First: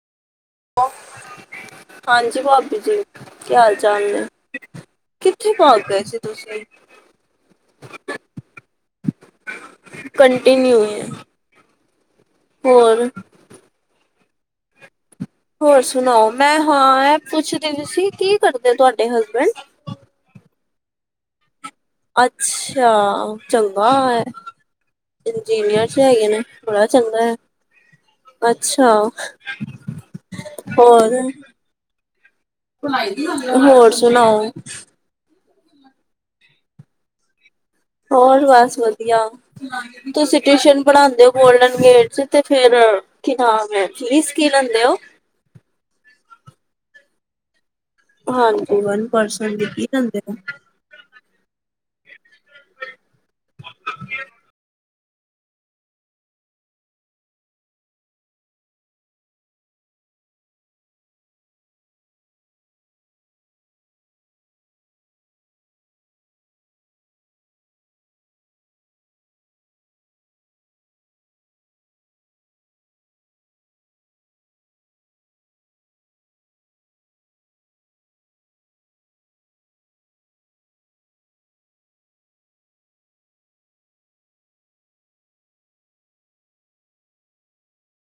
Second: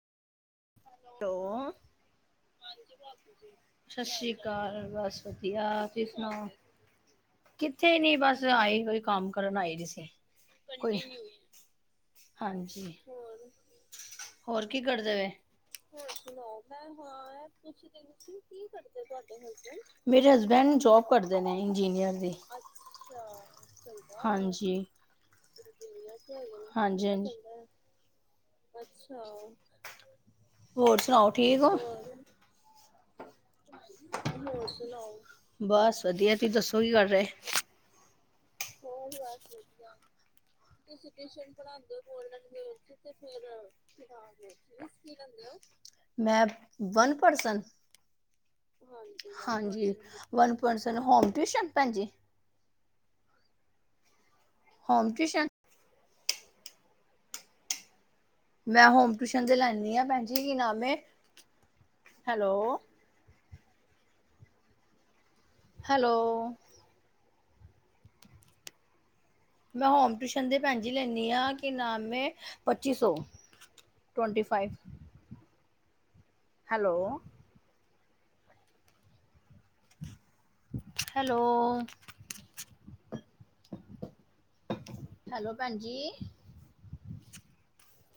Hello. ਹਾਂਜੀ ਭਾਬੀ ਜੀ ਕੀ ਹਾਲ ਚਾਲ ਸਤਿ ਨੇ ਸ੍ਰੀ ਅਕਾਲ। ਬਸ ਕਿੱਥੇ ਭਾਗ ਵਧੀਆ ਗਏ ਤੁਸੀ ਸੀ ਸੁਣਾ? ਤੁਸੀਂ ਕਿੱਥੇ ਨੀ। ਬਸ ਆਈ ਕੋਈ ਕੰਮ ਕਰਨ ਆਈ ਵੀ ਸੀ। ਤੇ ਕੰਟੀਨਿਊ ਕੋਈ ਹੈ ਹਾਂਜੀ। ਹੋਰ ਹੋਰ ਕੀ ਕਰਦੇ ਨੇ? ਹੋਰ ਸੁਣਾਓ। ਮੈਂ ਹਾਂ ਪੁੱਛਦੀ ਤੁਸੀਂ ਕੀ ਕਰਦੇ ਤੁਹਾਡੇ ਹਸਬੈਂਡ? ਮੇਰੇ ਹਸਬੈਂਡ ਜੋਬ ਕਰਦੇ ਨੇ, ਇੰਜੀਨੀਅਰ ਦੀ ਅੱਛਾ ਚੰਗਾ ਹੈ। ਹਾਂਜੀ ਇੰਜੀਨੀਅਰ ਚ ਹੈਗੇ ਨੇ, ਬੜਾ ਹਾਂਜੀ ਚੰਗਾ ਹਾਂਜੀ ਹੈ। ਅੱਛਾ ਹੋਰ। ਸੁਣਾਓ ਠੀਕ ਹੋ ਹੋਰ ਸੁਣਾਓ। ਨੇਈ ਬਸ ਵਧੀਆ ਤੁਸੀਂ ਦੱਸੋ ਕੀ ਕਰ ਰਹੇ? ਹੋਰ ਬਸ ਵਧੀਆ। ਤੁਸੀਂ ਟਿਊਸ਼ਨ ਪੜ੍ਹਾਉਦੇ ਹੋ ਗੋਲਡਨ ਗੇਟ ਚ, ਤੇ ਫੇਰ ਕੀ ਨਾਮ ਹੈ। ਫੀਸ ਕੀ ਲੈਂਦੇ ਓ। ਮੈਂ ਵਨ ਪਰਸਨ? ਹਾਂਜੀ ਵਨ ਪਰਸਨ ਦੀ ਕੀ ਹਾਂਜੀ। ਲੈਂਦੇ ਹੋ ਵਨ ਪਰਸਨ ਹੋਮ ਟਿਊਸ਼ਨ ਭੈਣਜੀ? [inaudible] Home tuition. ਮੈਂ ਹੋਮ ਟਿਊਸ਼ਨ ਤੇ ਲੈਂਦੀ ਹਾਂ ਭੈਣ ਜੀ ਕੀ ਨਾਮ ਏ, ਹੈਲੋ। ਹੈਲੋ। ਮੈਂ ਹੋਮ ਟਿਊਸ਼ਨ ਦੇ ਭੈਣ ਜੀ ਲੈਦੀ ਹਾਂ, ਕਿ ਨਾਮ ਹੈ ਪੱਚੀ ਸੌ। ਟੁਵਟੀ ਫਾਈਵ। Hello hello. ਹੈਲੋ ਭੈਣ ਜੀ।